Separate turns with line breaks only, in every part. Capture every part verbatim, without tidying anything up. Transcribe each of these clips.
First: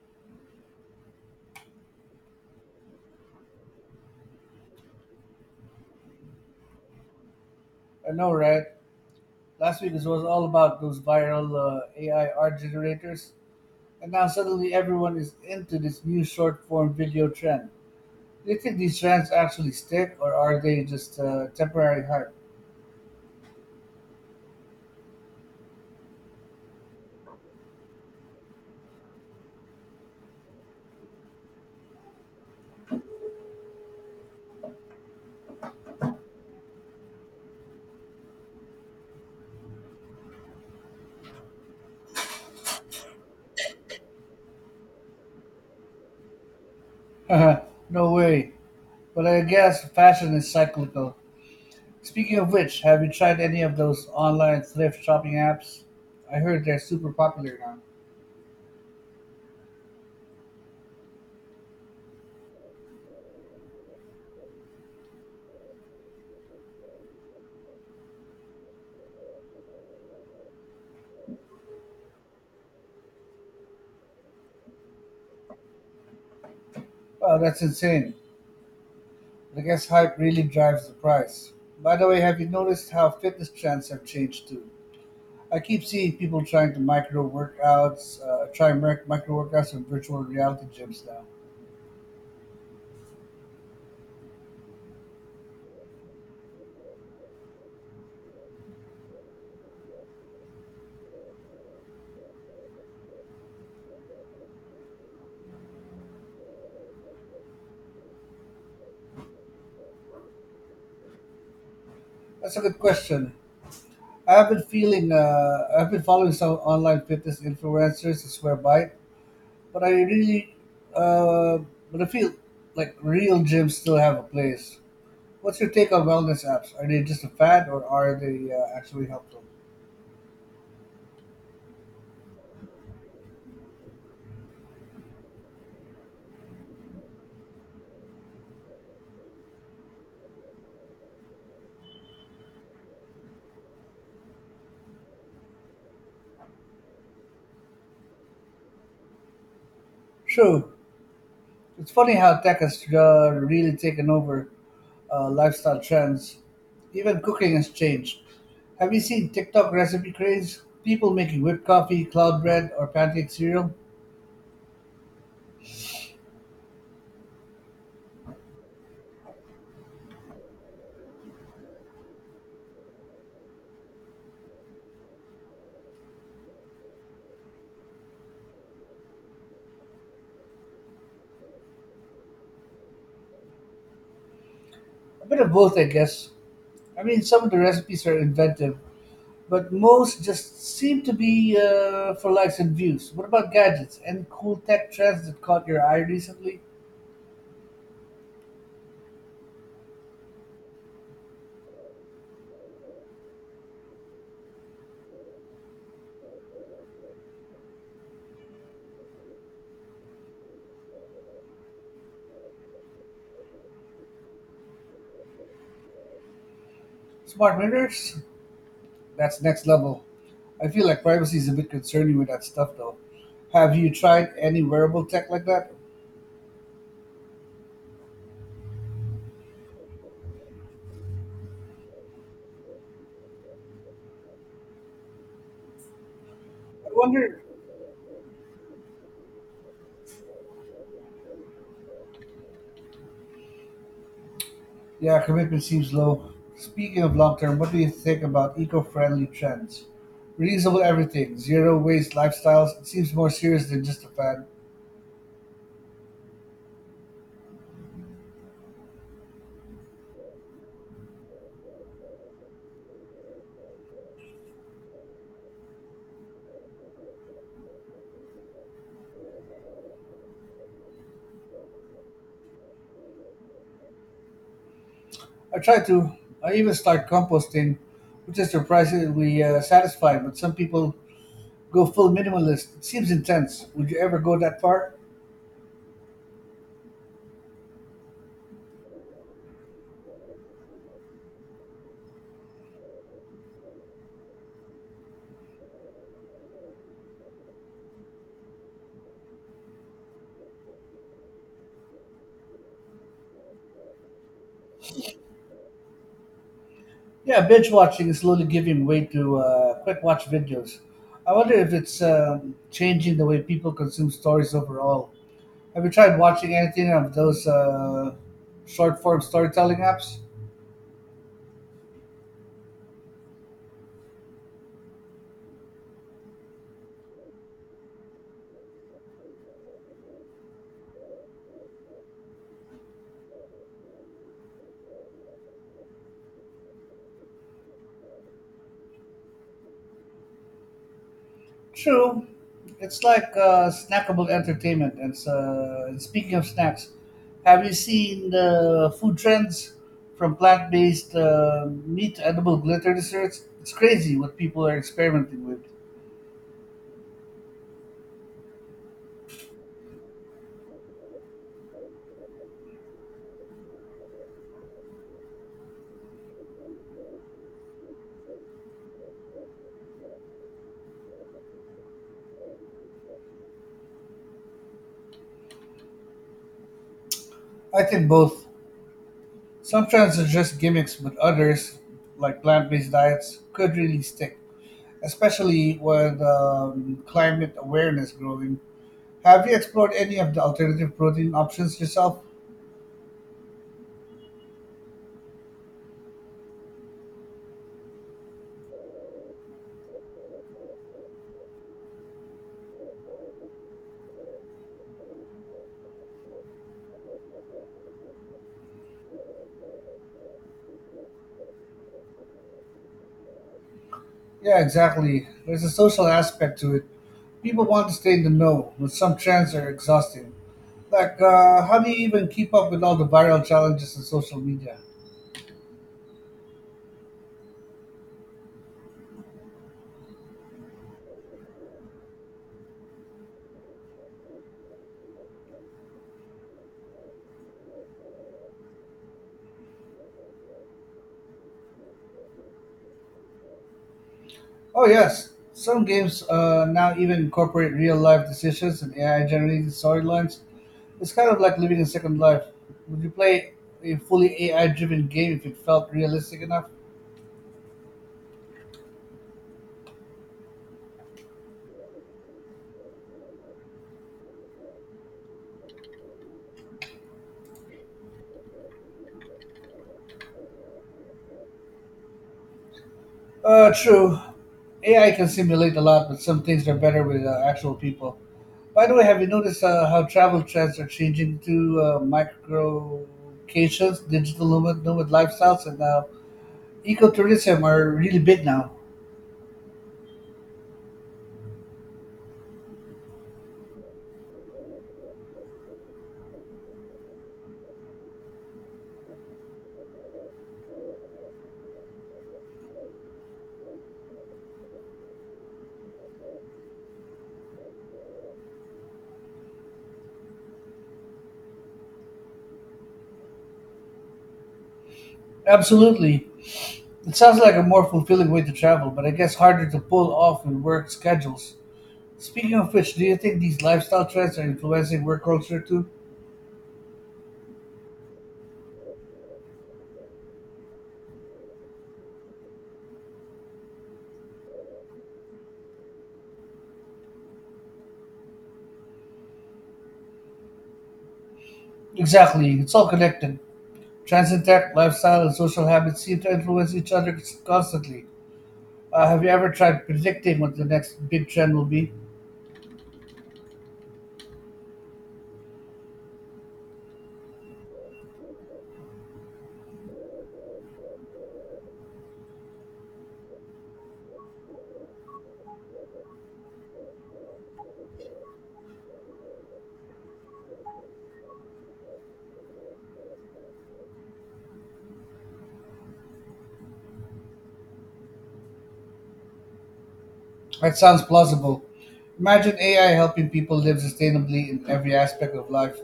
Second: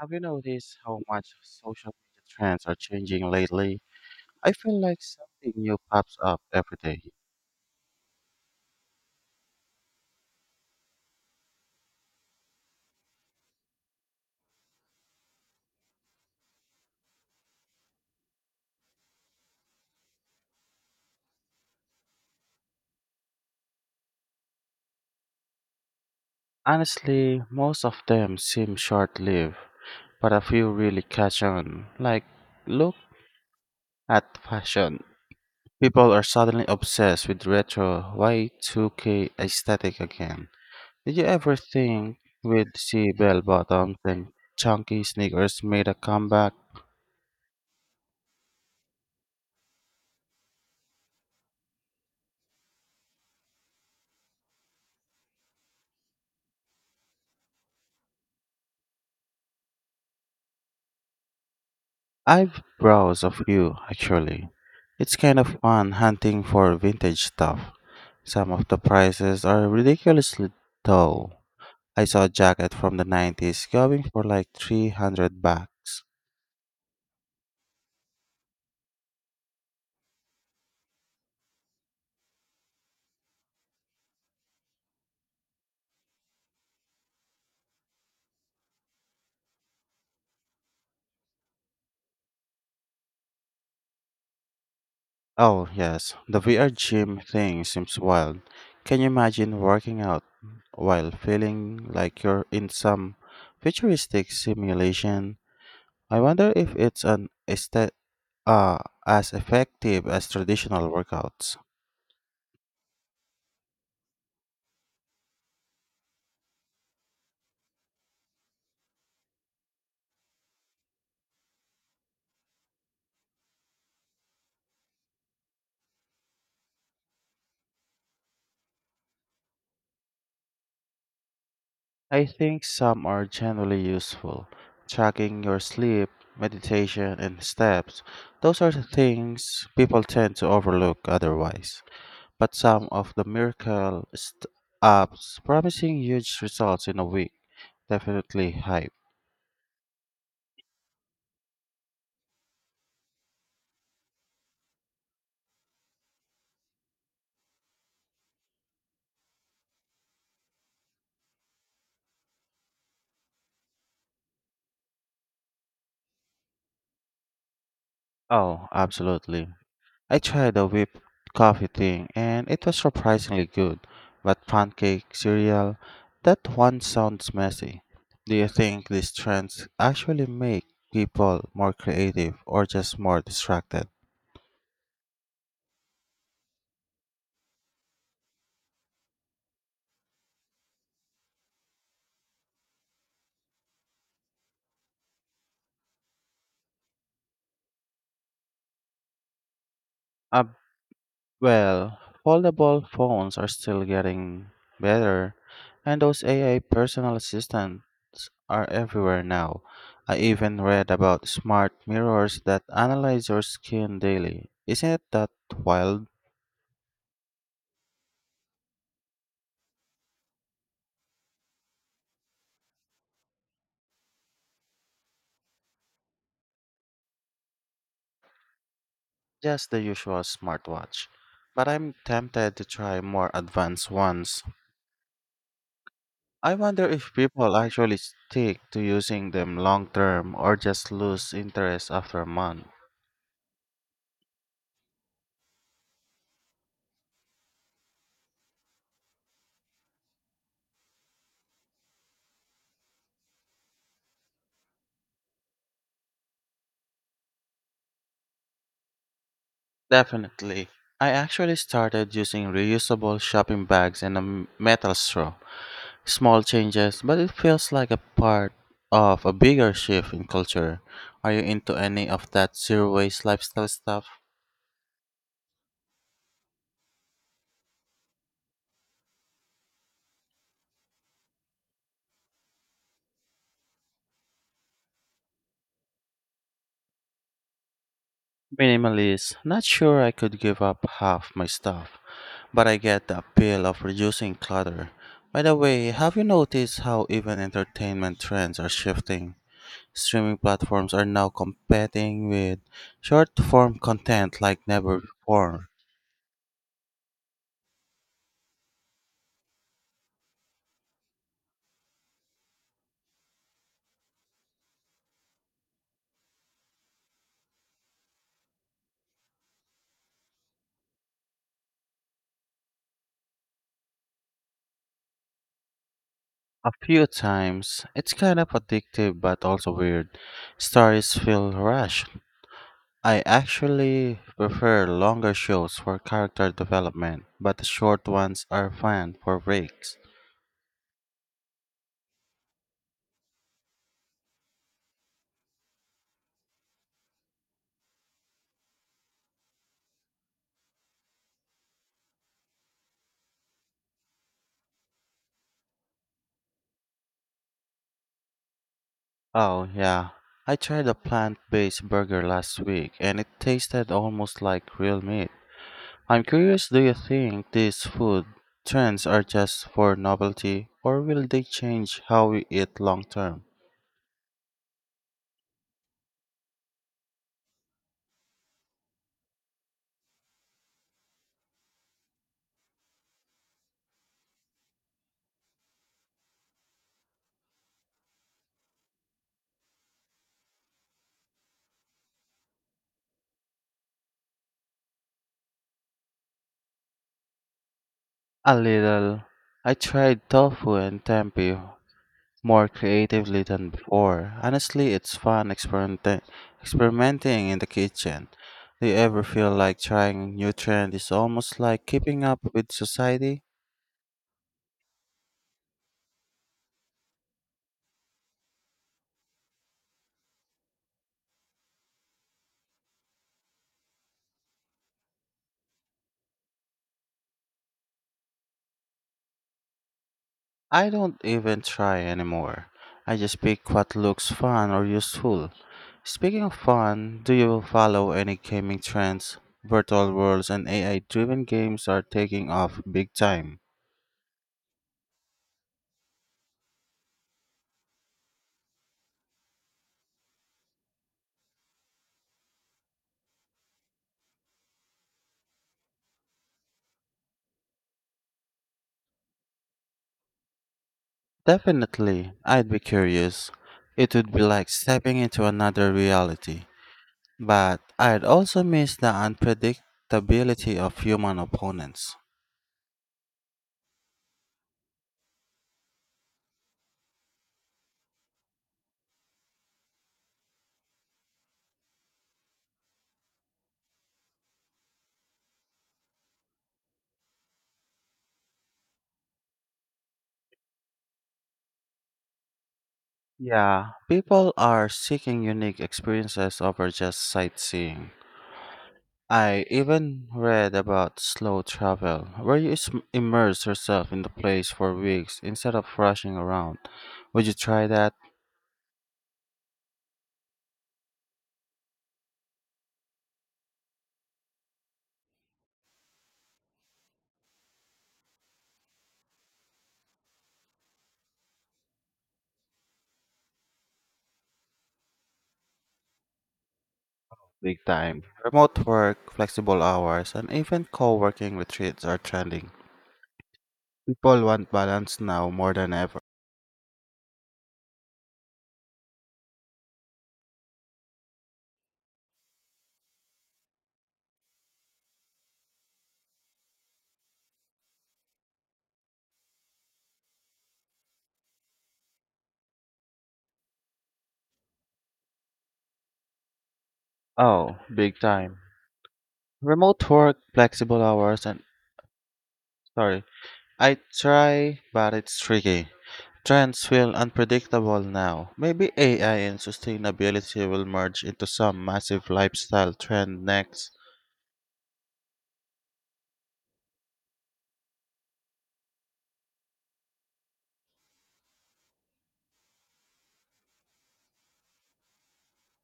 Have you noticed how much social media trends are changing lately? I feel like something new pops up every day.
I know, right? Last week it was all about those viral uh, A I art generators, and now suddenly everyone is into this new short form video trend. Do you think these trends actually stick, or are they just uh, temporary
Honestly, most of them seem short lived, but a few really catch on. Like, look at fashion. People are suddenly obsessed with retro Y two K aesthetic again. Did you ever think we'd see bell bottoms and chunky sneakers made a comeback?
hype? No way. But I guess fashion is cyclical. Speaking of which, have you tried any of those online thrift shopping apps? I heard they're super popular now.
I've browsed a few, actually. It's kind of fun hunting for vintage stuff. Some of the prices are ridiculously low. I saw a jacket from the nineties going for like three hundred bucks.
Wow, that's insane. I guess hype really drives the price. By the way, have you noticed how fitness trends have changed too? I keep seeing people trying to micro workouts, uh, try mic- micro workouts in virtual reality gyms now.
Oh, yes, the V R gym thing seems wild. Can you imagine working out while feeling like you're in some futuristic simulation? I wonder if it's an este- uh, as effective as traditional workouts.
That's a good question. I've been feeling, uh, I've been following some online fitness influencers, I swear by it, but I really, uh, but I feel like real gyms still have a place. What's your take on wellness apps? Are they just a fad or are they uh, actually helpful?
I think some are generally useful. Tracking your sleep, meditation, and steps. Those are the things people tend to overlook otherwise. But some of the miracle st- apps promising huge results in a week definitely hype.
True. It's funny how tech has uh, really taken over uh, lifestyle trends. Even cooking has changed. Have you seen TikTok recipe craze? People making whipped coffee, cloud bread, or pancake cereal?
Oh, absolutely. I tried the whipped coffee thing and it was surprisingly good, but pancake, cereal, that one sounds messy. Do you think these trends actually make people more creative or just more distracted?
A bit of both, I guess. I mean, some of the recipes are inventive, but most just seem to be uh, for likes and views. What about gadgets? Any cool tech trends that caught your eye recently?
Uh, well, Foldable phones are still getting better, and those A I personal assistants are everywhere now. I even read about smart mirrors that analyze your skin daily. Isn't it that wild?
Smart mirrors? That's next level. I feel like privacy is a bit concerning with that stuff though. Have you tried any wearable tech like that?
Just the usual smartwatch. But I'm tempted to try more advanced ones. I wonder
I
if
wonder.
people actually stick to using them long term or just lose interest after a month.
Yeah, commitment seems low. Speaking of long term, what do you think about eco friendly trends? Reusable everything, zero waste lifestyles, it seems more serious than just a fad.
Definitely. I actually started using reusable shopping bags and a m- metal straw. Small changes, but it feels like a part of a bigger shift in culture. Are you into any of that zero waste lifestyle stuff?
I try to. I even start composting, which is surprisingly uh, satisfying, but some people go full minimalist. It seems intense. Would you ever go that far?
Minimalist. Not sure I could give up half my stuff. But I get the appeal of reducing clutter. By the way, have you noticed how even entertainment trends are shifting? Streaming platforms are now competing with short form content like never before.
Yeah, binge watching is slowly giving way to uh, quick watch videos. I wonder if it's um, changing the way people consume stories overall. Have you tried watching anything of those uh, short form storytelling apps?
A few times, it's kind of addictive but also weird. Stories feel rushed. I actually prefer longer shows for character development, but the short ones are fun for breaks.
True, it's like uh, snackable entertainment. And uh, and speaking of snacks, have you seen the food trends from plant based uh, meat to edible glitter desserts? It's crazy what people are experimenting with.
Oh, yeah. I tried a plant-based burger last week and it tasted almost like real meat. I'm curious, do you think these food trends are just for novelty or will they change how we eat long term?
I think both. Some trends are just gimmicks, but others, like plant based diets, could really stick, especially with um, climate awareness growing. Have you explored any of the alternative protein options yourself?
A little. I tried tofu and tempeh more creatively than before. Honestly, it's fun experimenting experimenting in the kitchen. Do you ever feel like trying a new trend is almost like keeping up with society?
Yeah, exactly. There's a social aspect to it. People want to stay in the know, but some trends are exhausting. Like, uh, how do you even keep up with all the viral challenges on social media?
I don't even try anymore. I just pick what looks fun or useful. Speaking of fun, do you follow any gaming trends? Virtual worlds and A I driven games are taking off big time.
Oh yes, some games uh, now even incorporate real life decisions and A I generated storylines. It's kind of like living a second life. Would you play a fully A I driven game if it felt realistic enough?
Definitely, I'd be curious. It would be like stepping into another reality. But I'd also miss the unpredictability of human opponents.
Uh, true. A I can simulate a lot, but some things are better with uh, actual people. By the way, have you noticed uh, how travel trends are changing to uh, microcations, digital nomad, nomad lifestyles, and uh, ecotourism are really big now?
Yeah, people are seeking unique experiences over just sightseeing. I even read about slow travel, where you is- immerse yourself in the place for weeks instead of rushing around. Would you try that?
Absolutely. It sounds like a more fulfilling way to travel, but I guess harder to pull off with work schedules. Speaking of which, do you think these lifestyle trends are influencing work culture too?
Big time. Remote work, flexible hours, and even co working retreats are trending. People want balance now more than ever.
Exactly, it's all connected. Transit tech, lifestyle, and social habits seem to influence each other constantly. Uh, have you ever tried predicting what the next big trend will be?
Oh, big time. Remote work, flexible hours, and sorry, I try, but it's tricky. Trends feel unpredictable now. Maybe A I and sustainability will merge into some massive lifestyle trend next.
That sounds plausible. Imagine A I helping people live sustainably in every aspect of life,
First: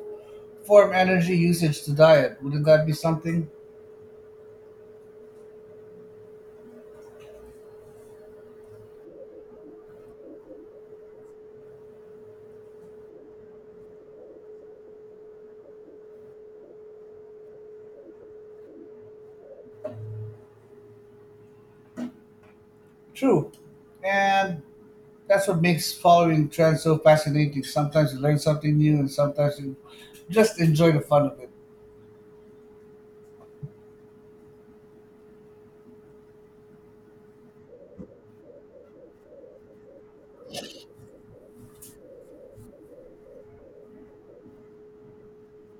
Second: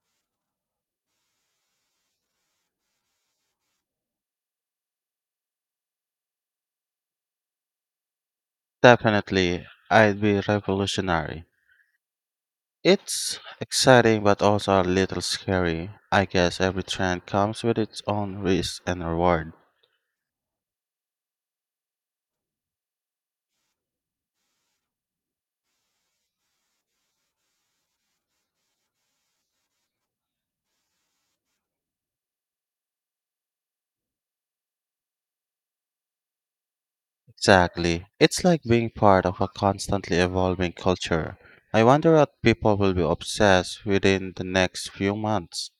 from energy usage to diet. Wouldn't that be something?
Definitely, I'd be revolutionary. It's exciting but also a little scary. I guess every trend comes with its own risk and reward.
True. And that's what makes following trends so fascinating. Sometimes you learn something new, and sometimes you just enjoy the fun of it.
Exactly. It's like being part of a constantly evolving culture. I wonder what people will be obsessed within the next few months.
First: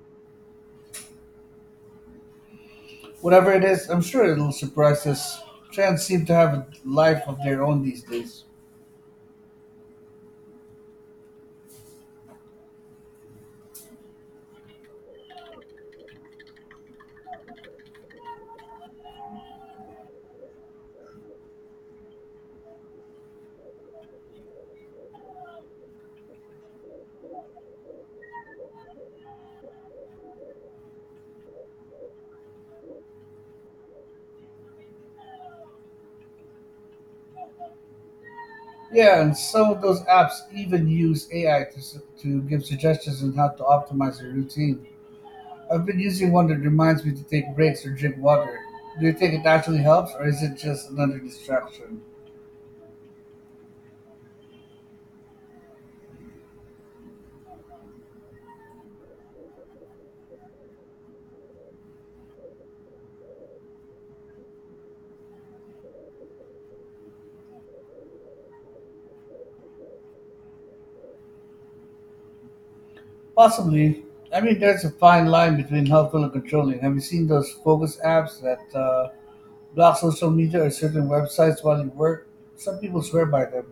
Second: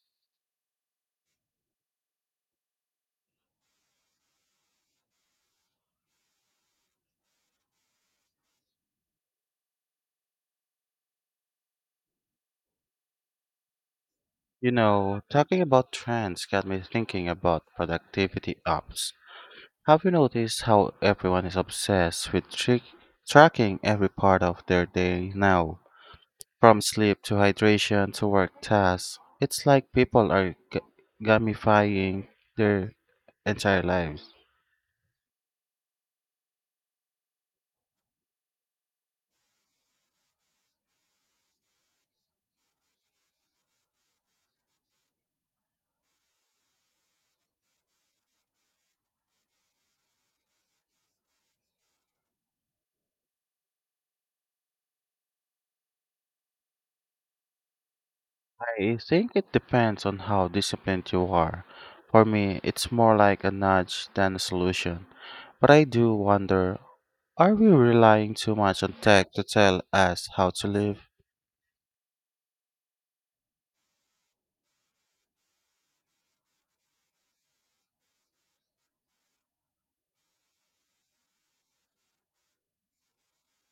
Whatever it is, I'm sure it'll surprise us. Trends seem to have a life of their own these days.
You know, talking about trends got me thinking about productivity apps. Have you noticed how everyone is obsessed with trick tracking every part of their day now? From sleep to hydration to work tasks, it's like people are g- gamifying their entire lives.
Yeah, and some of those apps even use A I to, s- to give suggestions on how to optimize your routine. I've been using one that reminds me to take breaks or drink water. Do you think it actually helps, or is it just another distraction?
I think it depends on how disciplined you are. For me, it's more like a nudge than a solution. But I do wonder, are we relying too much on tech to tell us how to live?
Possibly. I mean, there's a fine line between helpful and controlling. Have you seen those focus apps that uh, block social media or certain websites while you work? Some people swear by them.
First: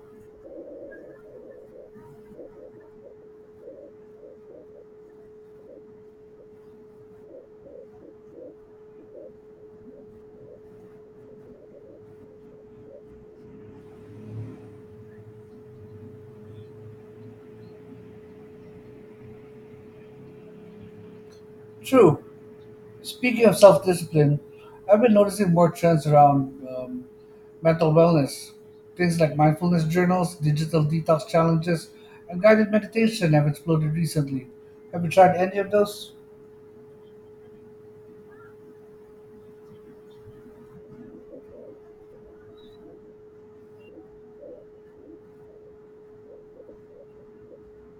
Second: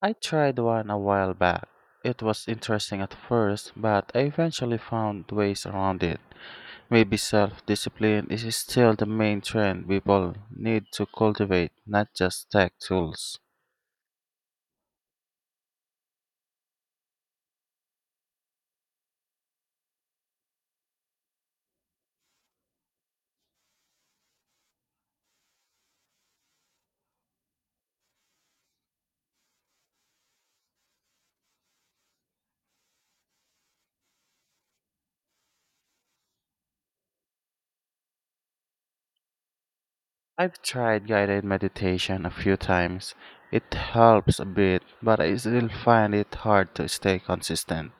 I tried one a while back. It was interesting at first, but I eventually found ways around it. Maybe self discipline is still the main trend people need to cultivate, not just tech tools.
True. Speaking of self discipline, I've been noticing more trends around um, mental wellness. Things like mindfulness journals, digital detox challenges, and guided meditation have exploded recently. Have you tried any of those?
I've tried guided meditation a few times. It helps a bit, but I still find it hard to stay consistent.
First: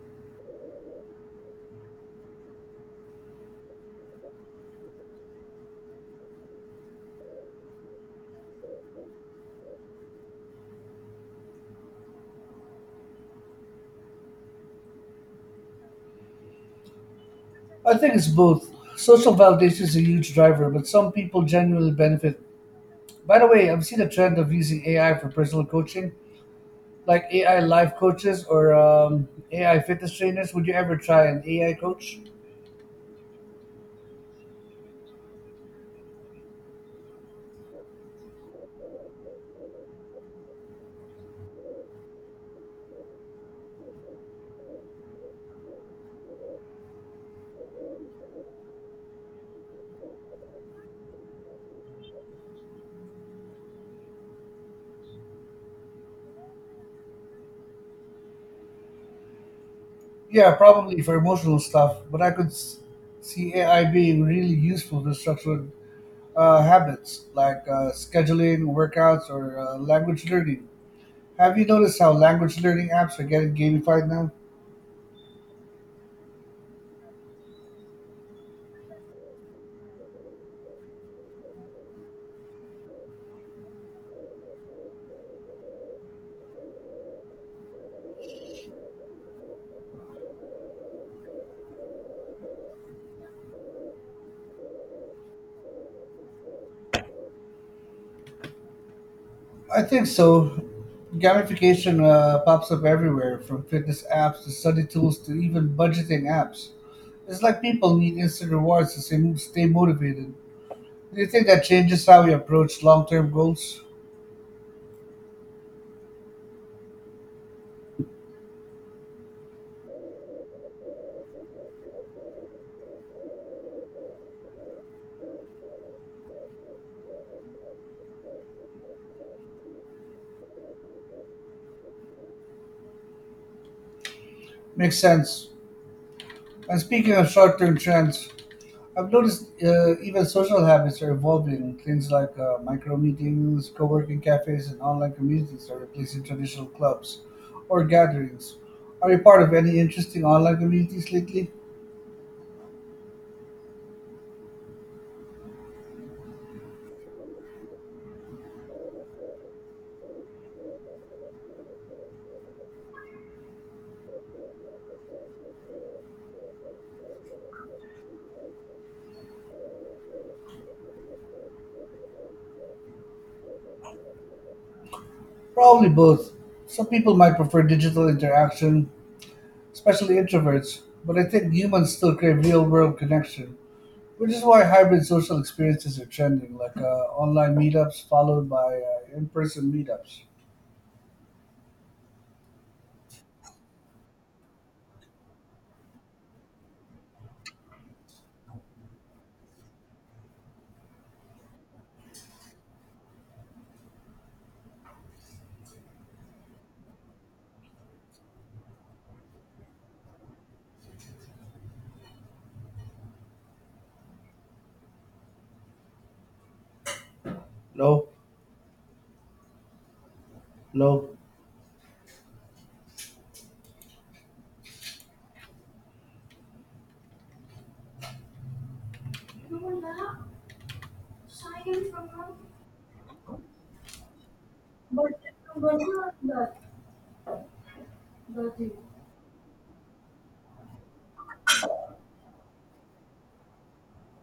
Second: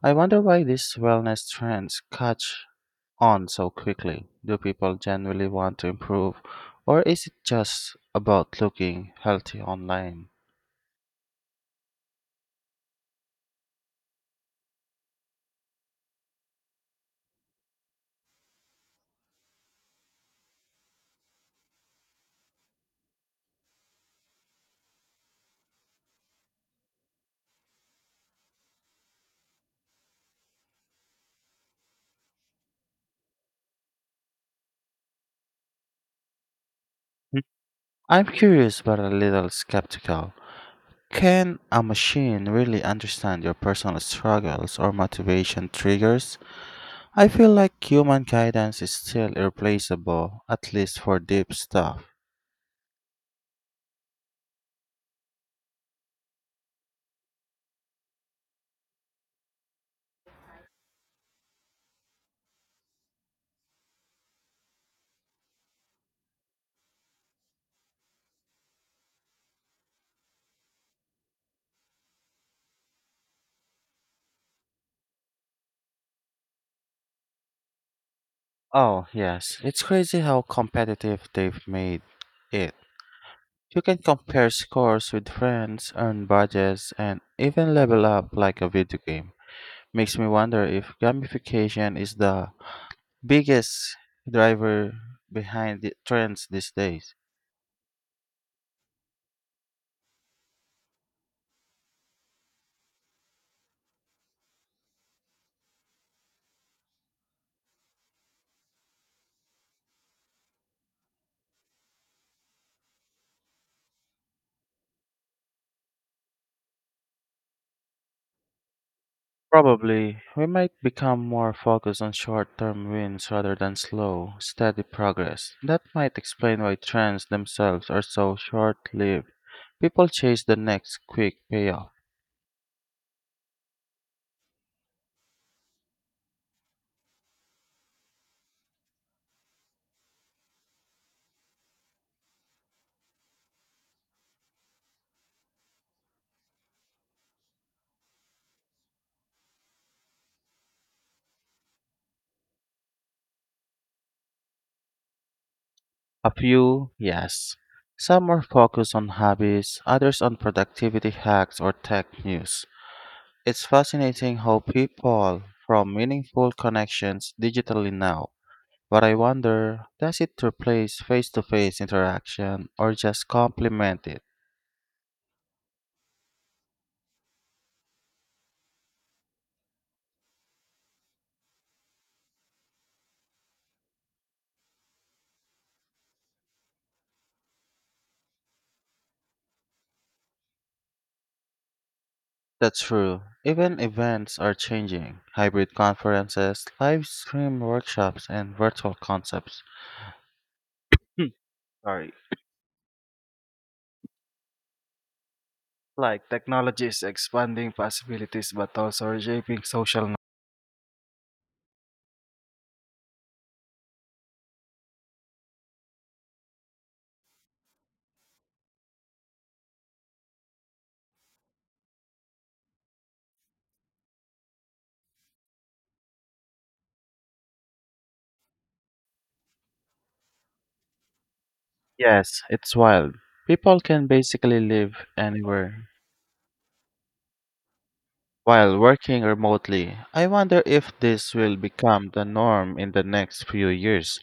I wonder why these wellness trends catch on so quickly? Do people genuinely want to improve, or is it just about looking healthy online?
I think it's both. Social validation is a huge driver, but some people genuinely benefit. By the way, I've seen a trend of using A I for personal coaching, like A I life coaches or um, A I fitness trainers. Would you ever try an A I coach?
Hmm. I'm curious but a little skeptical. Can a machine really understand your personal struggles or motivation triggers? I feel like human guidance is still irreplaceable, at least for deep stuff.
Yeah, probably for emotional stuff, but I could s- see A I being really useful for structured uh, habits like uh, scheduling, workouts, or uh, language learning. Have you noticed how language learning apps are getting gamified now?
Oh, yes, it's crazy how competitive they've made it. You can compare scores with friends, earn badges, and even level up like a video game. Makes me wonder if gamification is the biggest driver behind the trends these days.
I think so. Gamification uh, pops up everywhere, from fitness apps to study tools to even budgeting apps. It's like people need instant rewards to stay stay motivated. Do you think that changes how we approach long term goals?
Probably, we might become more focused on short term wins rather than slow, steady progress. That might explain why trends themselves are so short lived. People chase the next quick payoff.
Makes sense. And speaking of short term trends, I've noticed uh, even social habits are evolving. Things like uh, micro meetings, co working cafes, and online communities are replacing traditional clubs or gatherings. Are you part of any interesting online communities lately?
A few, yes. Some are focused on hobbies, others on productivity hacks or tech news. It's fascinating how people form meaningful connections digitally now. But I wonder, does it replace face to face interaction or just complement it?
Probably both. Some people might prefer digital interaction, especially introverts, but I think humans still crave real world connection, which is why hybrid social experiences are trending, like uh, online meetups followed by uh, in person meetups.
That's true. Even events are changing. Hybrid conferences, live stream workshops, and virtual concepts. Hmm, sorry. Like technology is expanding possibilities but also reshaping social.
No, no.
Yes, it's wild. People can basically live anywhere while working remotely. I wonder if this will become the norm in the next few years,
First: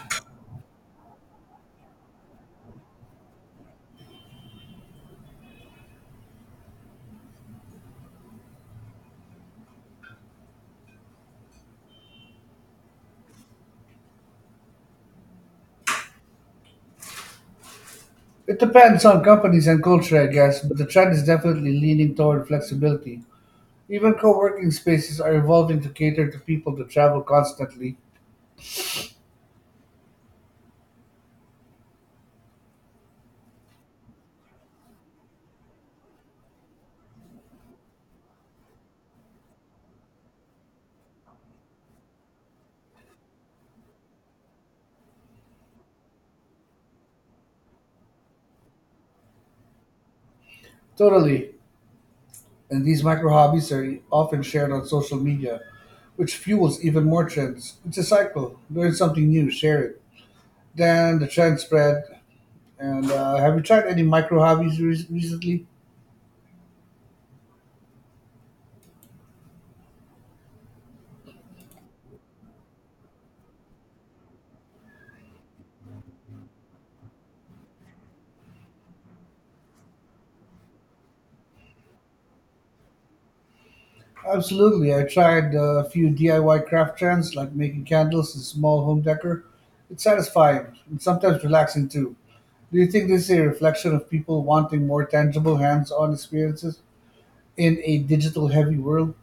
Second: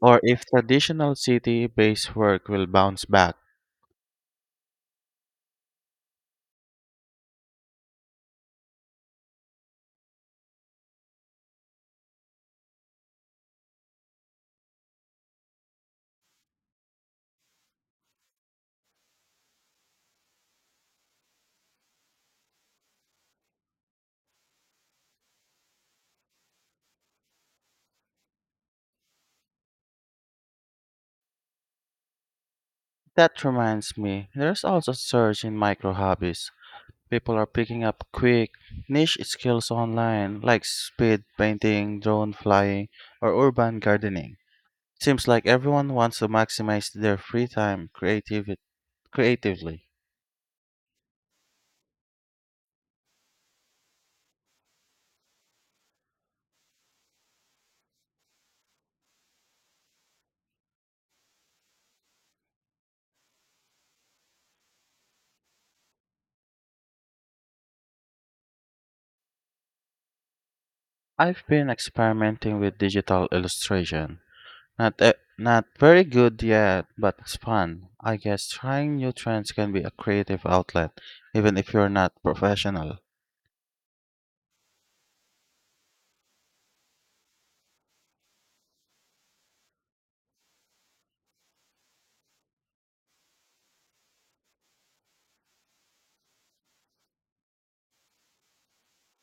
or if traditional city based work will bounce back.
It depends on companies and culture, I guess, but the trend is definitely leaning toward flexibility. Even co working spaces are evolving to cater to people that travel constantly.
That reminds me, there's also a surge in micro hobbies. People are picking up quick, niche skills online, like speed painting, drone flying, or urban gardening. Seems like everyone wants to maximize their free time creativ- creatively.
Totally. And these micro hobbies are often shared on social media, which fuels even more trends. It's a cycle. Learn something new, share it. Then the trend spread. And uh, have you tried any micro hobbies re- recently?
I've been experimenting with digital illustration. Not e- not very good yet, but it's fun. I guess trying new trends can be a creative outlet, even if you're not professional.
Absolutely. I tried uh, a few D I Y craft trends like making candles and small home decor. It's satisfying and sometimes relaxing too. Do you think this is a reflection of people wanting more tangible hands on experiences in a digital heavy world?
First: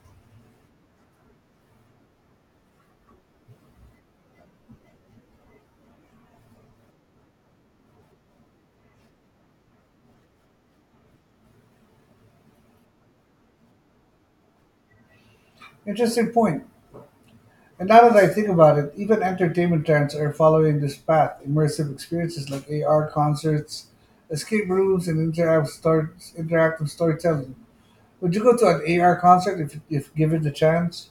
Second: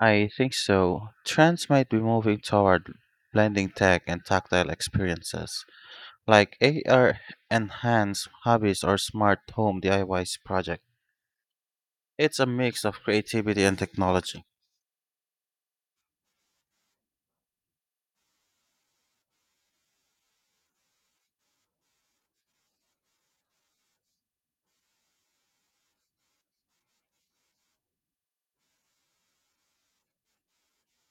I think so. Trends might be moving toward blending tech and tactile experiences, like A R enhanced hobbies or smart home D I Y project. It's a mix of creativity and technology.
Interesting point. And now that I think about it, even entertainment trends are following this path. Immersive experiences like A R concerts, escape rooms, and interactive, stor- interactive storytelling. Would you go to an A R concert if, if given the chance?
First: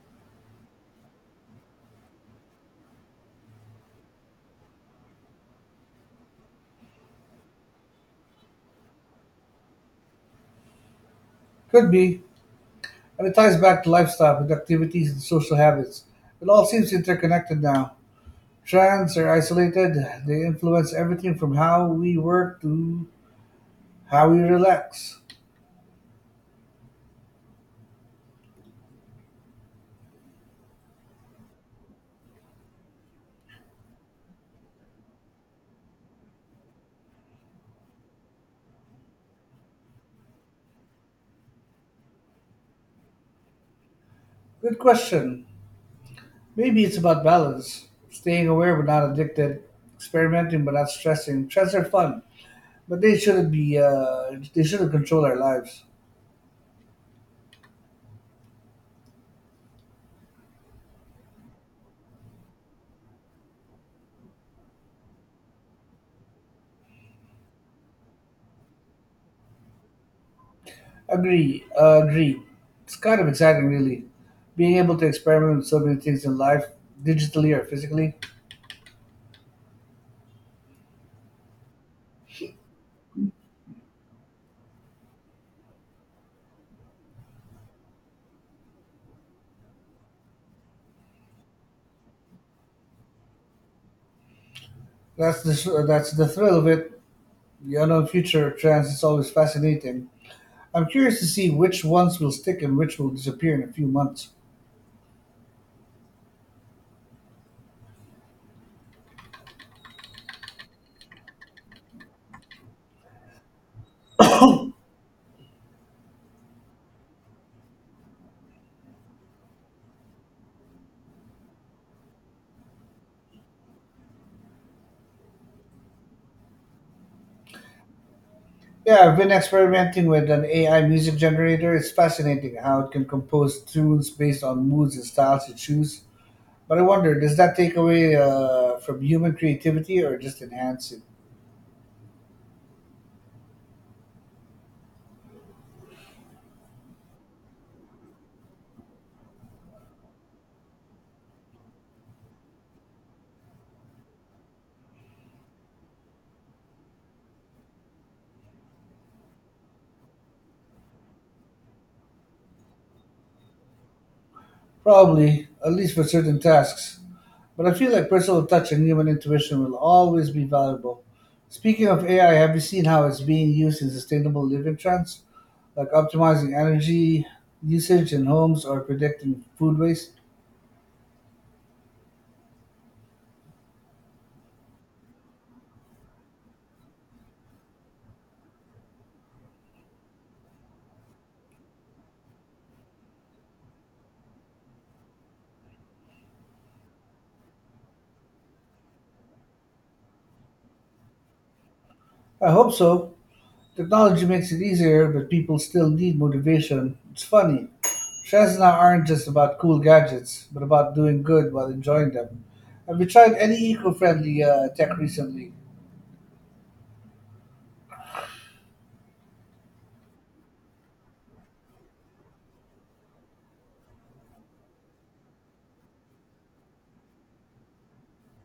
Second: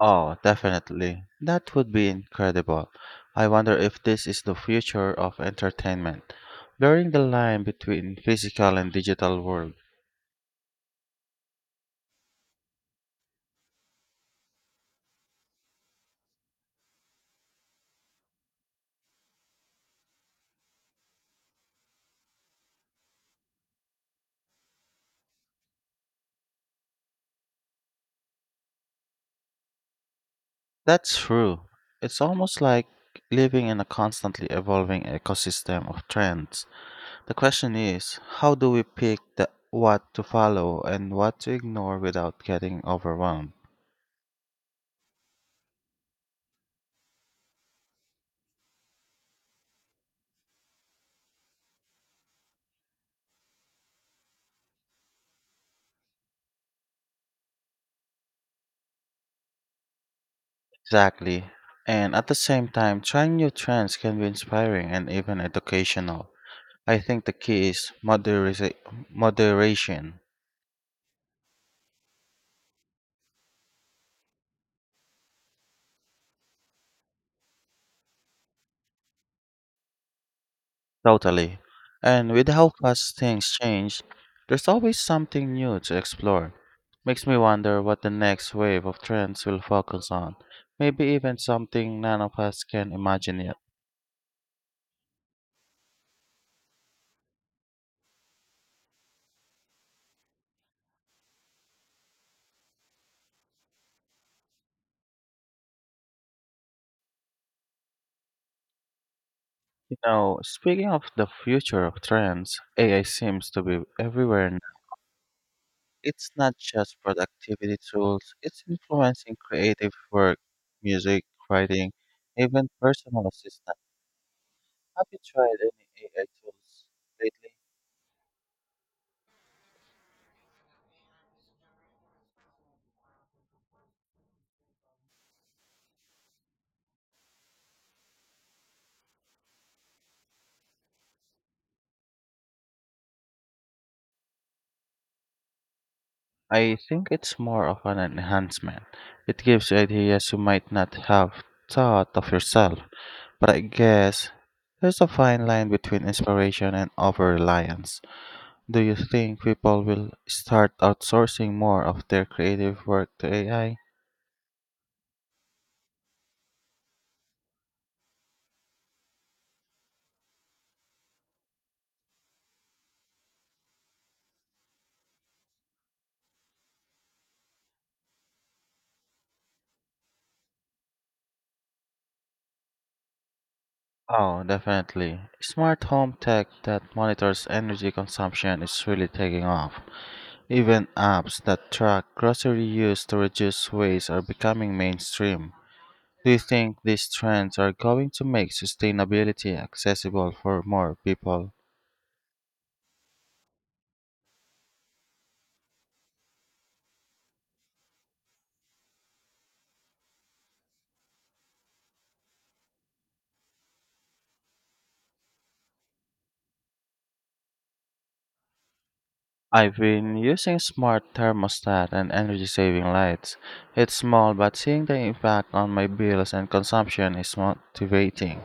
Oh, definitely. That would be incredible. I wonder if this is the future of entertainment, blurring the line between physical and digital world.
Could be. And it ties back to lifestyle, with activities, and social habits. It all seems interconnected now. Trends are isolated, they influence everything from how we work to how we relax.
That's true. It's almost like living in a constantly evolving ecosystem of trends. The question is, how do we pick the, what to follow and what to ignore without getting overwhelmed?
Good question. Maybe it's about balance, staying aware but not addicted, experimenting but not stressing. Stress are fun, but they shouldn't be. Uh, they shouldn't control our lives.
Exactly. And at the same time, trying new trends can be inspiring and even educational. I think the key is moderisa- moderation,
Agree. Uh, agree. It's kind of exciting, really, being able to experiment with so many things in life, digitally or physically.
totally. And with how fast things change, there's always something new to explore. Makes me wonder what the next wave of trends will focus on. Maybe even something none of us can imagine yet.
That's the that's the thrill of it. The unknown future of trends is always fascinating. I'm curious to see which ones will stick and which will disappear in a few months.
You know, speaking of the future of trends, A I seems to be everywhere now. It's not just productivity tools, it's influencing creative work, music, writing, even personal assistance. Have you tried any A I tools lately?
Yeah, I've been experimenting with an A I music generator. It's fascinating how it can compose tunes based on moods and styles you choose. But I wonder, does that take away uh, from human creativity or just enhance it?
I think it's more of an enhancement. It gives you ideas you might not have thought of yourself. But I guess there's a fine line between inspiration and over reliance. Do you think people will start outsourcing more of their creative work to A I?
Probably, at least for certain tasks. But I feel like personal touch and human intuition will always be valuable. Speaking of A I, have you seen how it's being used in sustainable living trends, like optimizing energy usage in homes or predicting food waste?
Oh, definitely. Smart home tech that monitors energy consumption is really taking off. Even apps that track grocery use to reduce waste are becoming mainstream. Do you think these trends are going to make sustainability accessible for more people?
I hope so. Technology makes it easier, but people still need motivation. It's funny. Trends now aren't just about cool gadgets, but about doing good while enjoying them. Have you tried any eco friendly uh, tech recently?
I've been using smart thermostat and energy saving lights. It's small, but seeing the impact on my bills and consumption is motivating.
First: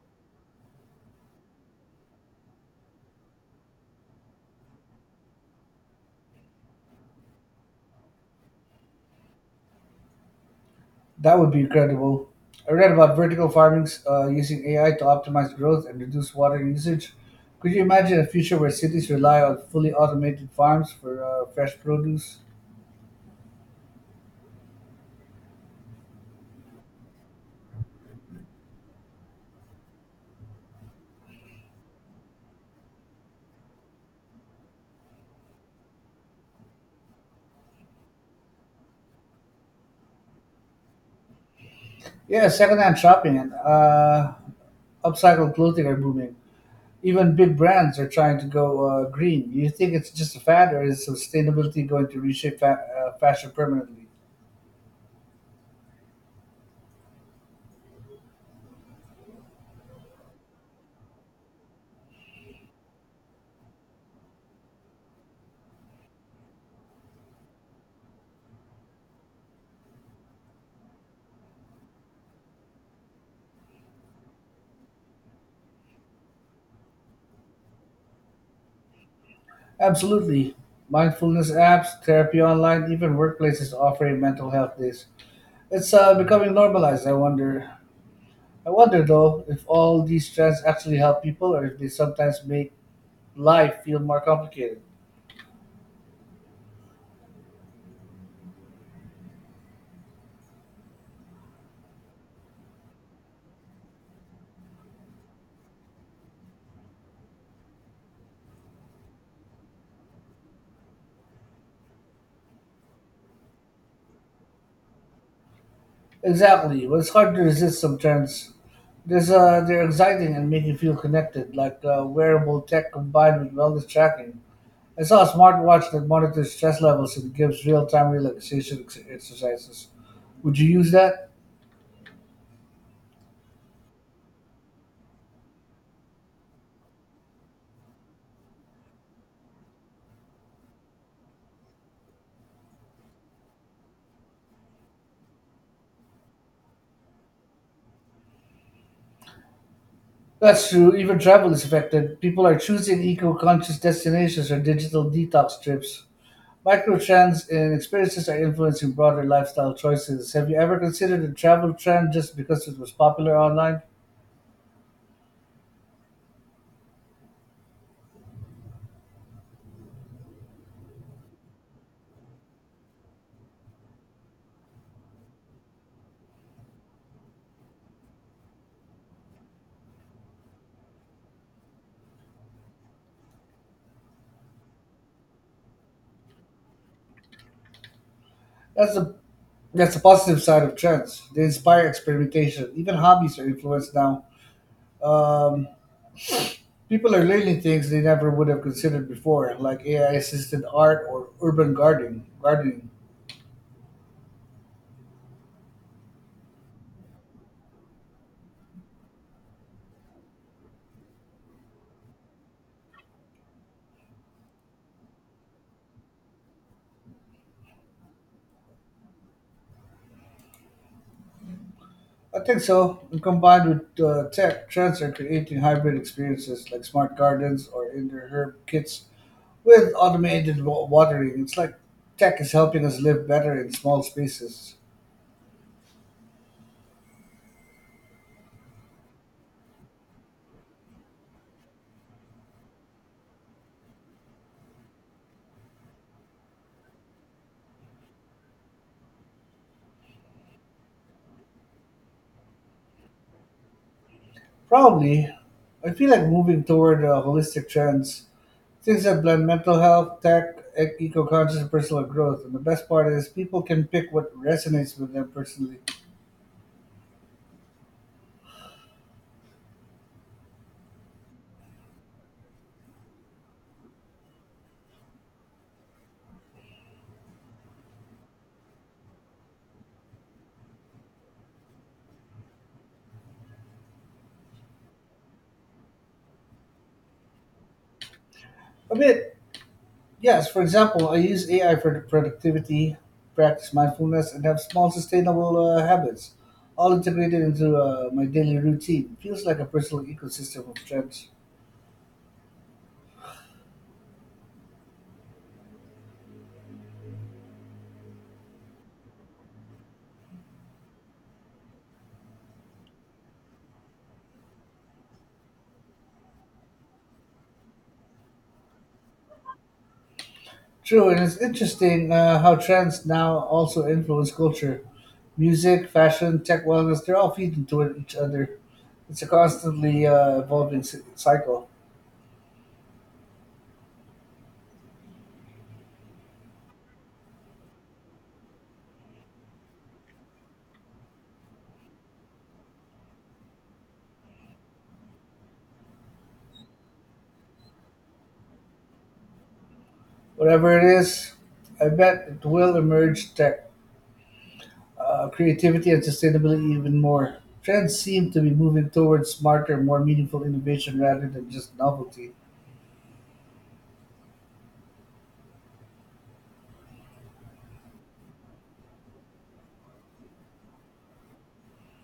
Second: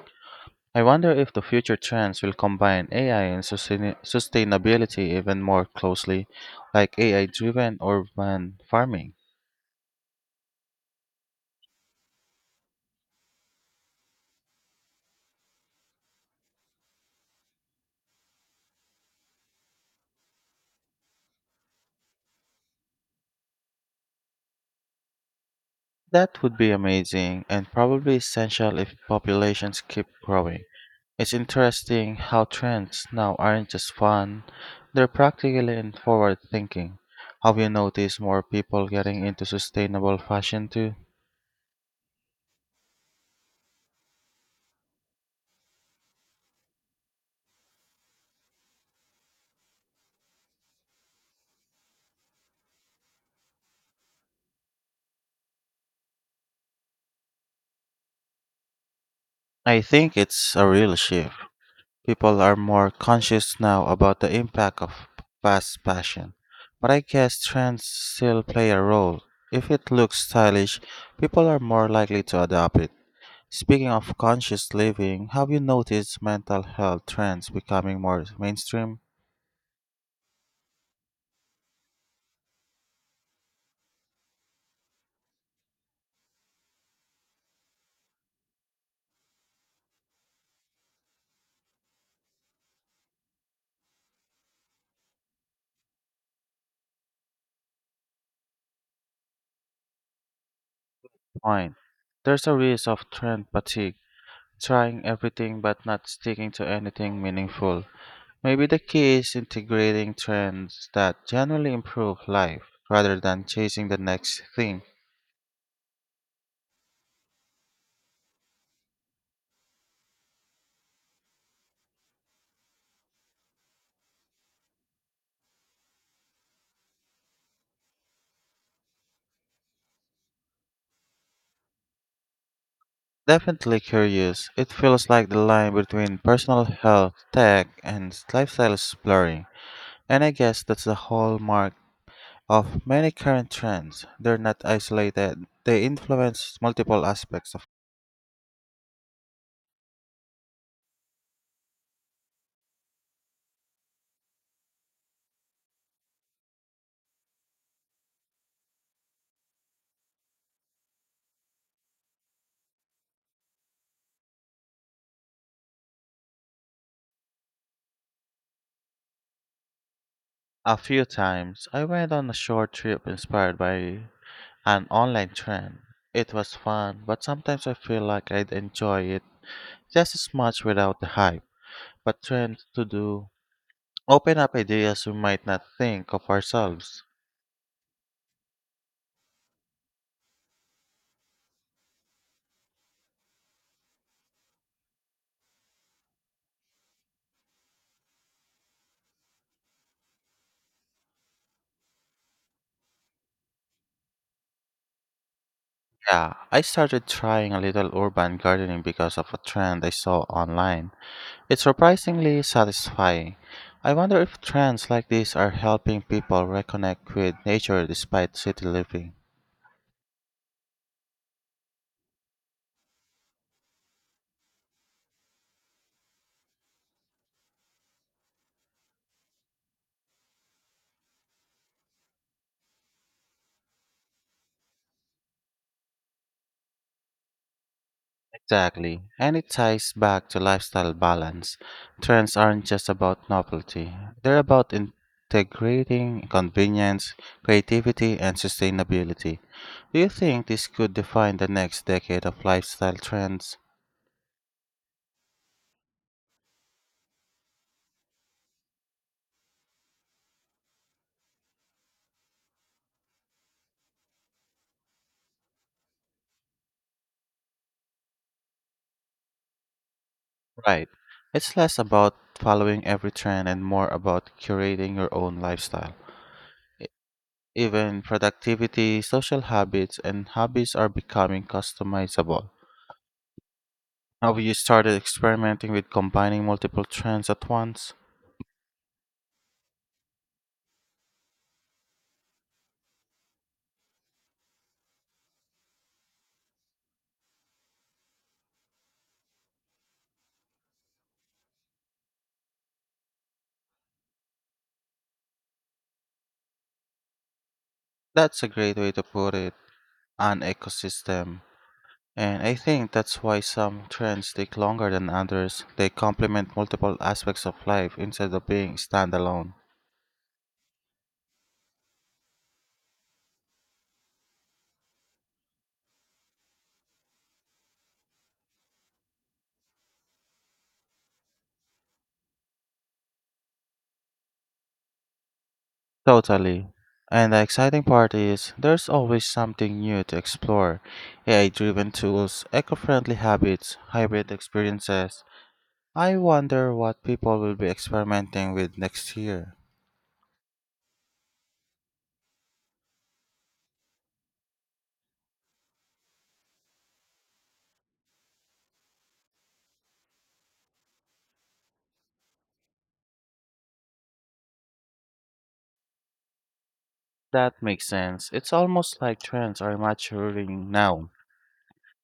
I wonder if the future trends will combine A I and sustain- sustainability even more closely, like A I driven urban farming.
That would be incredible. I read about vertical farming uh, using A I to optimize growth and reduce water usage. Could you imagine a future where cities rely on fully automated farms for uh, fresh produce?
That would be amazing and probably essential if populations keep growing. It's interesting how trends now aren't just fun, they're practical and forward thinking. Have you noticed more people getting into sustainable fashion too?
Yeah, secondhand shopping and uh, upcycled clothing are booming. Even big brands are trying to go uh, green. You think it's just a fad, or is sustainability going to reshape fa- uh, fashion permanently?
I think it's a real shift. People are more conscious now about the impact of fast fashion. But I guess trends still play a role. If it looks stylish, people are more likely to adopt it. Speaking of conscious living, have you noticed mental health trends becoming more mainstream?
Absolutely. Mindfulness apps, therapy online, even workplaces offering mental health days. It's uh, becoming normalized. I wonder. I wonder though if all these trends actually help people, or if they sometimes make life feel more complicated.
Fine. There's a risk of trend fatigue, trying everything but not sticking to anything meaningful. Maybe the key is integrating trends that generally improve life rather than chasing the next thing.
Exactly. Well, it's hard to resist some trends. There's uh, They're exciting and make you feel connected, like uh, wearable tech combined with wellness tracking. I saw a smartwatch that monitors stress levels and gives real-time relaxation ex- exercises. Would you use that?
Definitely curious. It feels like the line between personal health, tech, and lifestyle is blurring. And I guess that's the hallmark of many current trends, they're not isolated, they influence multiple aspects of.
That's true. Even travel is affected. People are choosing eco-conscious destinations or digital detox trips. Micro trends and experiences are influencing broader lifestyle choices. Have you ever considered a travel trend just because it was popular online?
A few times, I went on a short trip inspired by an online trend. It was fun, but sometimes I feel like I'd enjoy it just as much without the hype. But trends to do open up ideas we might not think of ourselves.
That's the that's the positive side of trends. They inspire experimentation. Even hobbies are influenced now. Um, People are learning things they never would have considered before, like A I assisted art or urban gardening. Gardening,
Yeah, I started trying a little urban gardening because of a trend I saw online. It's surprisingly satisfying. I wonder if trends like these are helping people reconnect with nature despite city living.
I think so. And combined with uh, tech, trends are creating hybrid experiences like smart gardens or indoor herb kits with automated wa- watering. It's like tech is helping us live better in small spaces.
Exactly. And it ties back to lifestyle balance. Trends aren't just about novelty, they're about integrating convenience, creativity, and sustainability. Do you think this could define the next decade of lifestyle trends?
Probably. I feel like moving toward uh, holistic trends, things that blend mental health, tech, eco conscious, and personal growth. And the best part is people can pick what resonates with them personally.
Right. It's less about following every trend and more about curating your own lifestyle. Even productivity, social habits, and hobbies are becoming customizable. Have you started experimenting with combining multiple trends at once?
A bit, yes. For example, I use A I for productivity, practice mindfulness, and have small sustainable uh, habits, all integrated into uh, my daily routine. Feels like a personal ecosystem of trends.
That's a great way to put it, an ecosystem. And I think that's why some trends take longer than others. They complement multiple aspects of life instead of being standalone.
True, and it's interesting uh, how trends now also influence culture. Music, fashion, tech, wellness, they're all feeding to each other. It's a constantly uh, evolving c- cycle.
Totally. And the exciting part is there's always something new to explore: A I driven tools, eco friendly habits, hybrid experiences. I wonder what people will be experimenting with next year.
Whatever it is, I bet it will emerge tech, uh, creativity, and sustainability even more. Trends seem to be moving towards smarter, more meaningful innovation rather than just novelty.
That makes sense. It's almost like trends are maturing now.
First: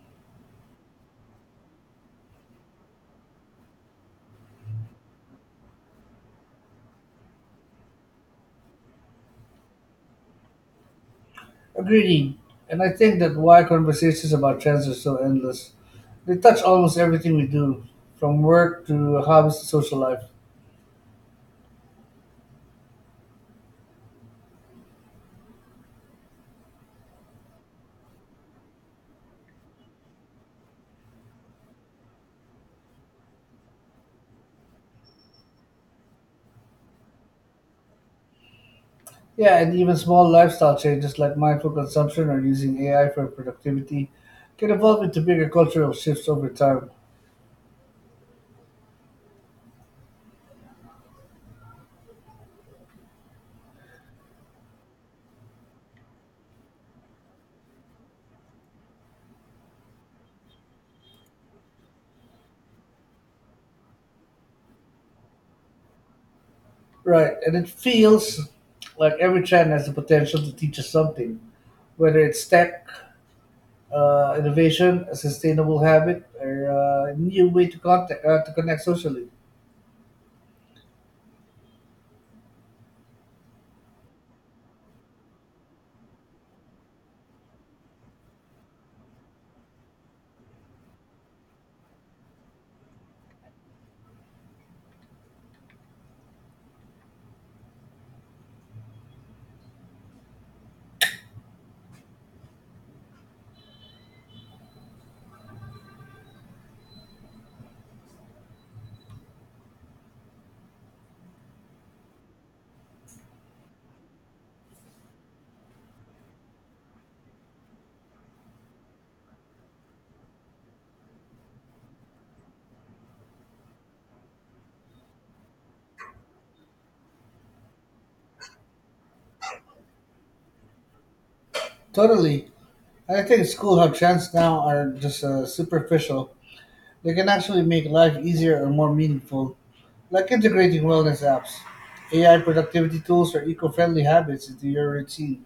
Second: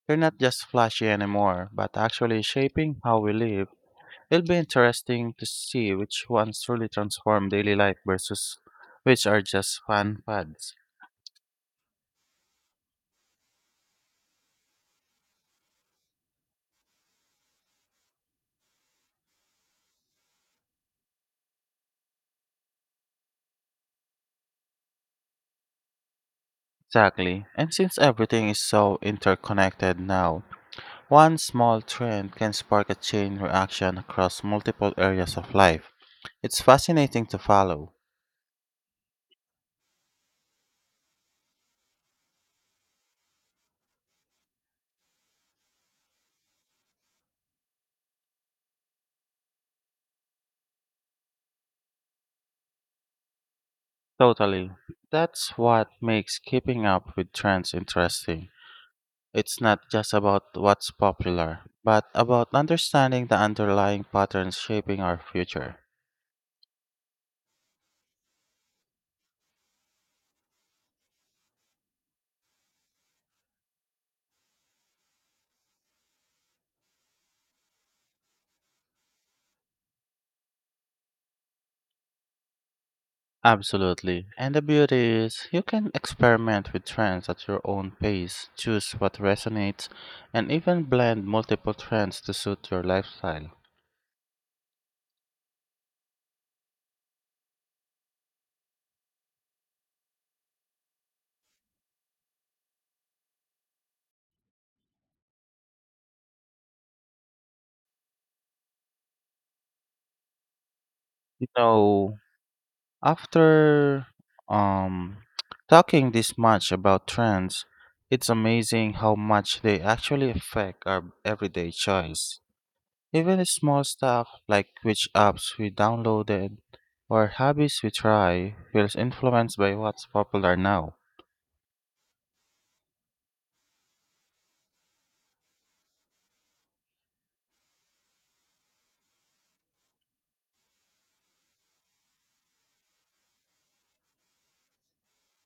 They're not just flashy anymore, but actually shaping how we live. It'll be interesting to see which ones truly transform daily life versus which are just fun fads.
Agreed. And I think that why conversations about trends are so endless. They touch almost everything we do, from work to hobbies to social life.
Exactly. And since everything is so interconnected now, one small trend can spark a chain reaction across multiple areas of life. It's fascinating to follow.
Yeah, and even small lifestyle changes like mindful consumption or using A I for productivity can evolve into bigger cultural shifts over time.
Totally. That's what makes keeping up with trends interesting. It's not just about what's popular, but about understanding the underlying patterns shaping our future.
Right, and it feels like every trend has the potential to teach us something, whether it's tech, uh, innovation, a sustainable habit, or uh, a new way to, contact, uh, to connect socially.
Absolutely. And the beauty is, you can experiment with trends at your own pace, choose what resonates, and even blend multiple trends to suit your lifestyle. You know, after um, talking this much about trends, it's amazing how much they actually affect our everyday choice. Even small stuff like which apps we downloaded or hobbies we try feels influenced by what's popular now.
Totally. I think it's cool how trends now are just uh, superficial. They can actually make life easier or more meaningful, like integrating wellness apps, A I productivity tools, or eco friendly habits into your routine.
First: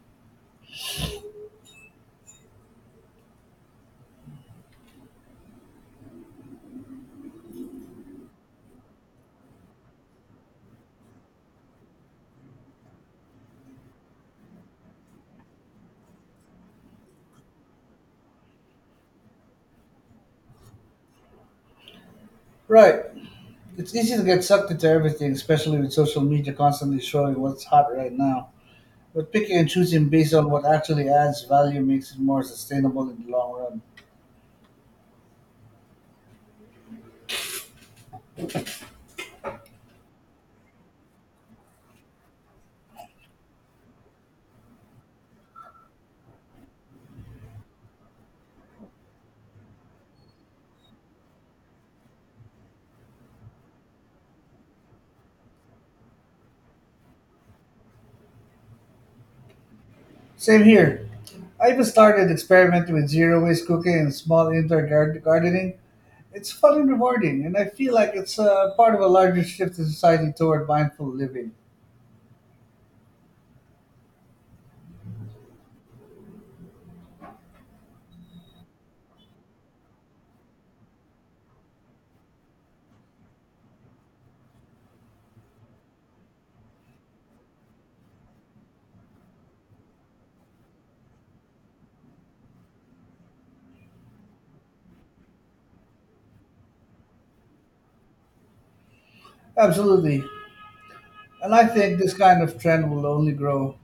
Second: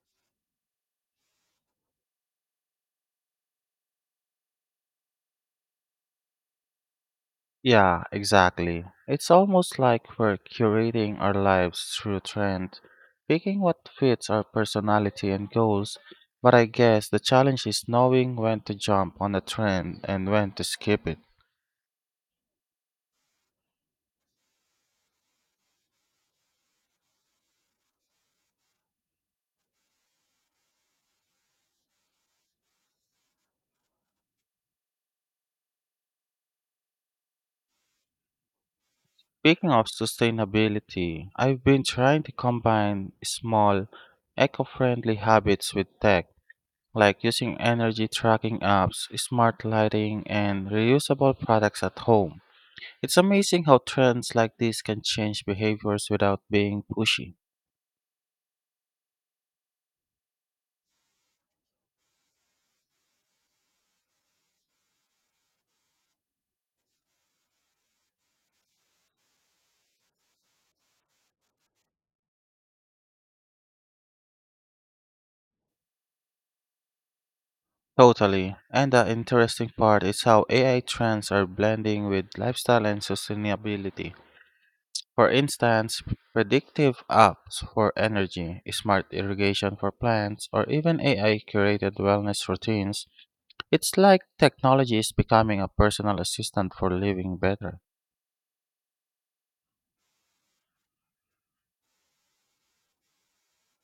Yeah, exactly. It's almost like we're curating our lives through trend, picking what fits our personality and goals. But I guess the challenge is knowing when to jump on a trend and when to skip it.
Right. It's easy to get sucked into everything, especially with social media constantly showing what's hot right now. But picking and choosing based on what actually adds value makes it more sustainable in the long run.
Speaking of sustainability, I've been trying to combine small, eco friendly habits with tech, like using energy tracking apps, smart lighting, and reusable products at home. It's amazing how trends like this can change behaviors without being pushy.
Same here. I even started experimenting with zero waste cooking and small indoor gar- gardening. It's fun and rewarding, and I feel like it's uh, part of a larger shift in society toward mindful living.
Totally. And the interesting part is how A I trends are blending with lifestyle and sustainability. For instance, predictive apps for energy, smart irrigation for plants, or even A I curated wellness routines. It's like technology is becoming a personal assistant for living better.
Absolutely. And I think this kind of trend will only grow.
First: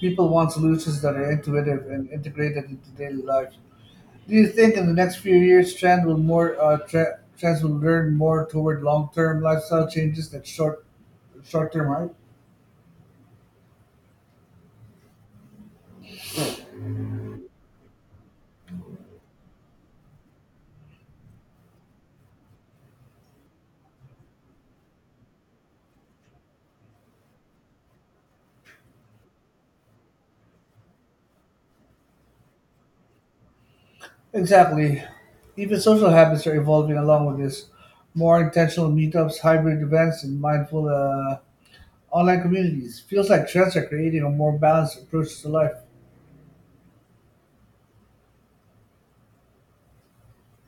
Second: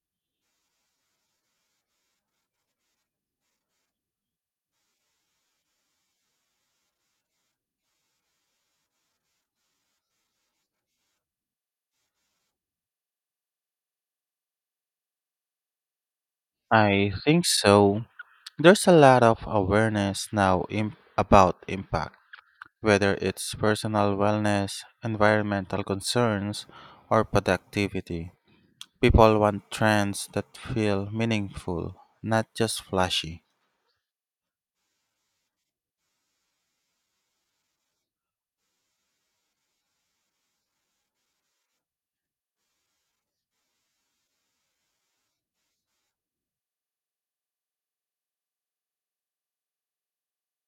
People want solutions that are intuitive and integrated into daily life. Do you think in the next few years, trend will more uh, tra- trends will learn more toward long-term lifestyle changes than short short-term hype?
I think so. There's a lot of awareness now im- about impact, whether it's personal wellness, environmental concerns, or productivity. People want trends that feel meaningful, not just flashy.
Exactly. Even social habits are evolving along with this. More intentional meetups, hybrid events, and mindful uh, online communities. Feels like trends are creating a more balanced approach to life.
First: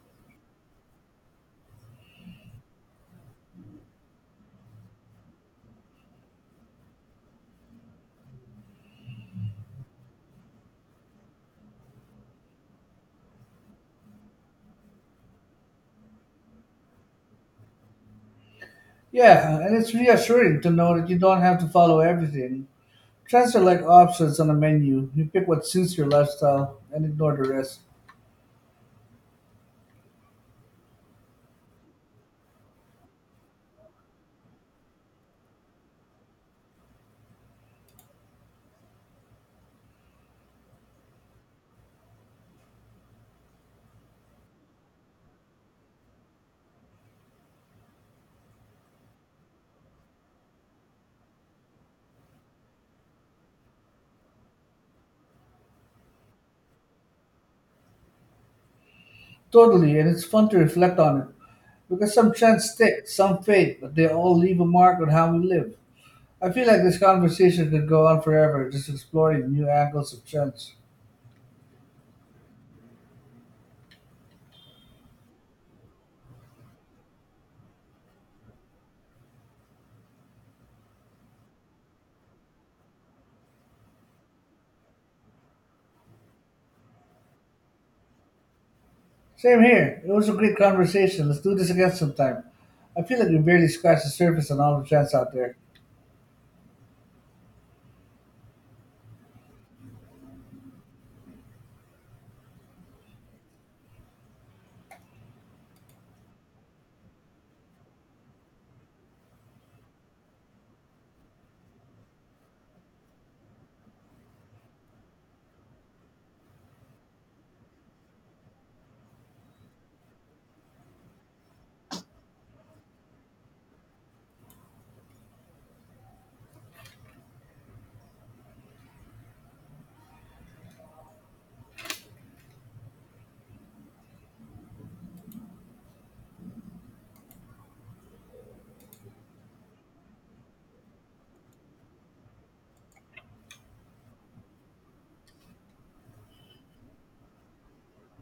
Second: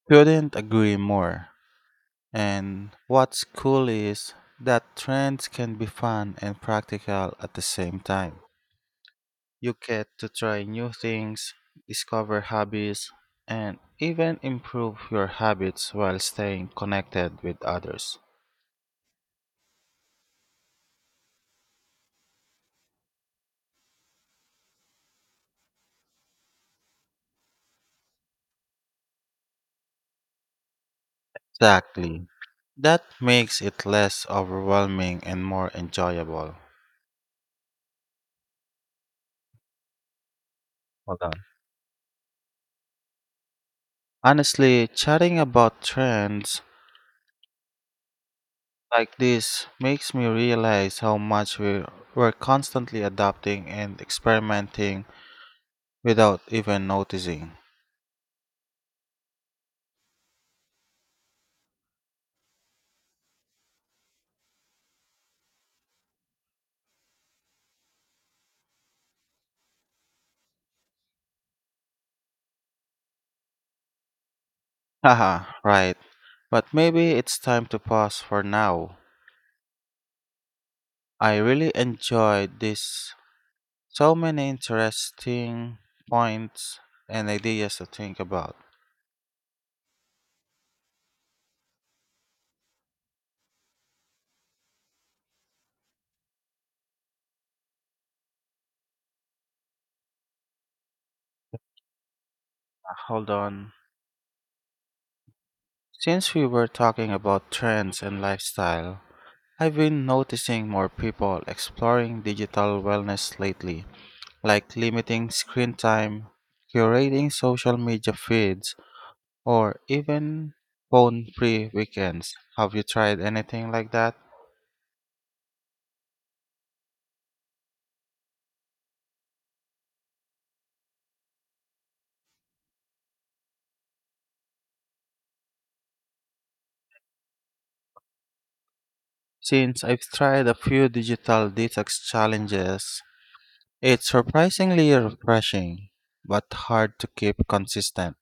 Couldn't agree more. And what's cool is that trends can be fun and practical at the same time. You get to try new things, discover hobbies, and even improve your habits while staying connected with others.
Yeah, and it's reassuring to know that you don't have to follow everything. Trends are like options on a menu. You pick what suits your lifestyle and ignore the rest.
Exactly. That makes it less overwhelming and more enjoyable. Hold on. Honestly, chatting about trends like this makes me realize how much we we're constantly adapting and experimenting without even noticing.
Totally, and it's fun to reflect on it. Because some trends stick, some fade, but they all leave a mark on how we live. I feel like this conversation could go on forever, just exploring new angles of trends.
Haha, right. But maybe it's time to pause for now. I really enjoyed this. So many interesting points and ideas to think about.
Same here. It was a great conversation. Let's do this again sometime. I feel like we barely scratched the surface on all the trends out there.
Uh, Hold on. Since we were talking about trends and lifestyle, I've been noticing more people exploring digital wellness lately, like limiting screen time, curating social media feeds, or even phone free weekends. Have you tried anything like that? Since I've tried a few digital detox challenges, it's surprisingly refreshing, but hard to keep consistent.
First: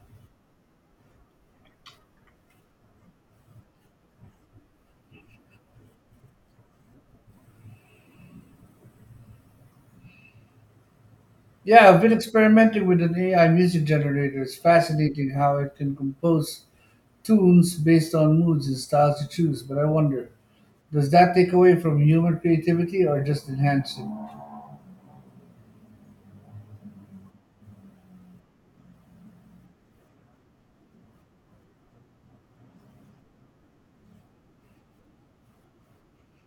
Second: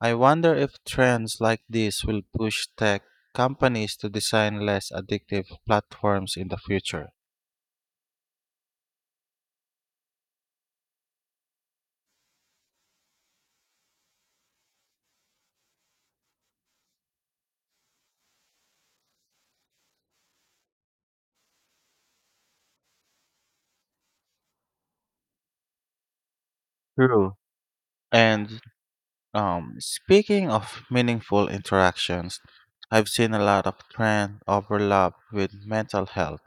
I wonder if trends like this will push tech companies to design less addictive platforms in the future.
Yeah, I've been experimenting with an A I music generator. It's fascinating how it can compose tunes based on moods and styles you choose, but I wonder, does that take away from human creativity or just enhance it?
True. And um, speaking of meaningful interactions, I've seen a lot of trend overlap with mental health.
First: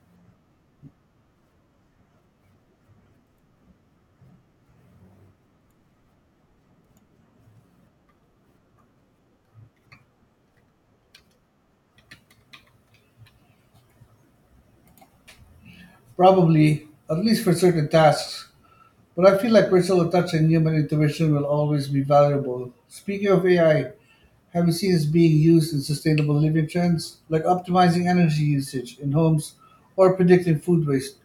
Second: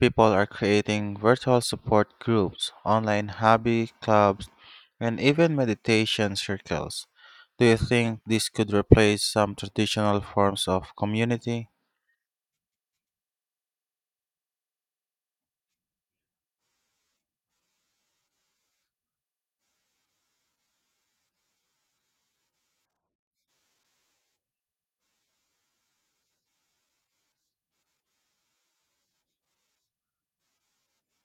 People are creating virtual support groups, online hobby clubs, and even meditation circles. Do you think this could replace some traditional forms of community?
Probably, at least for certain tasks. But I feel like personal touch and human intervention will always be valuable. Speaking of A I, have you seen it's being used in sustainable living trends, like optimizing energy usage in homes or predicting food waste?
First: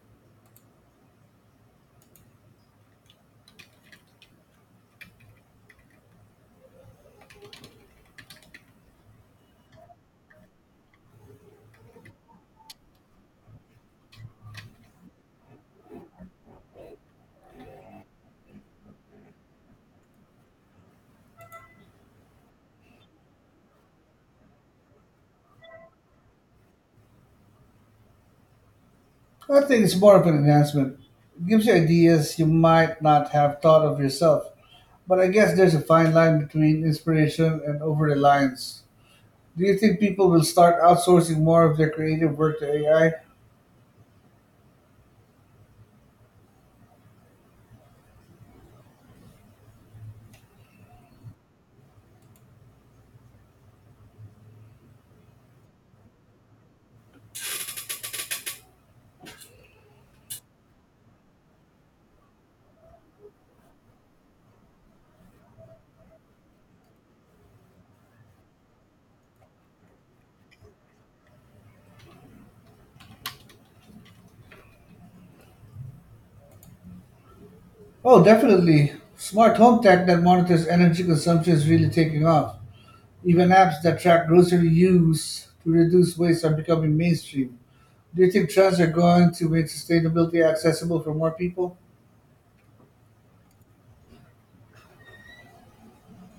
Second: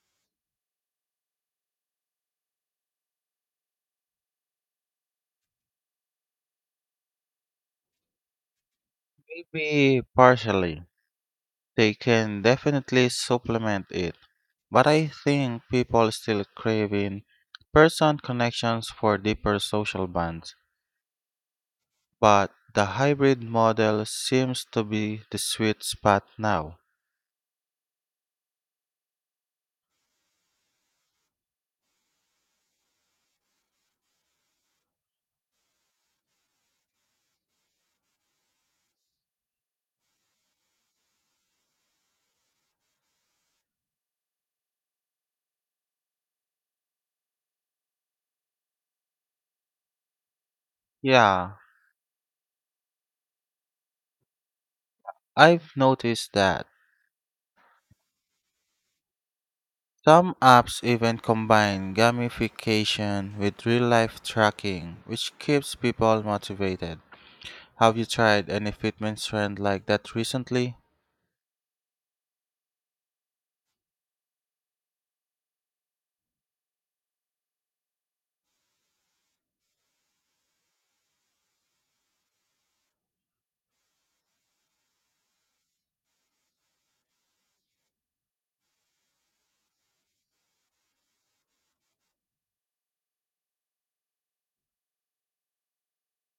Maybe partially, they can definitely supplement it, but I think people still crave in person connections for deeper social bonds. But the hybrid model seems to be the sweet spot now.
I think it's more of an enhancement. It gives you ideas you might not have thought of yourself. But I guess there's a fine line between inspiration and over reliance. Do you think people will start outsourcing more of their creative work to A I?
Yeah, I've noticed that. Some apps even combine gamification with real life tracking, which keeps people motivated. Have you tried any fitness trend like that recently?
Oh, definitely. Smart home tech that monitors energy consumption is really taking off. Even apps that track grocery use to reduce waste are becoming mainstream. Do you think trends are going to make sustainability accessible for more people?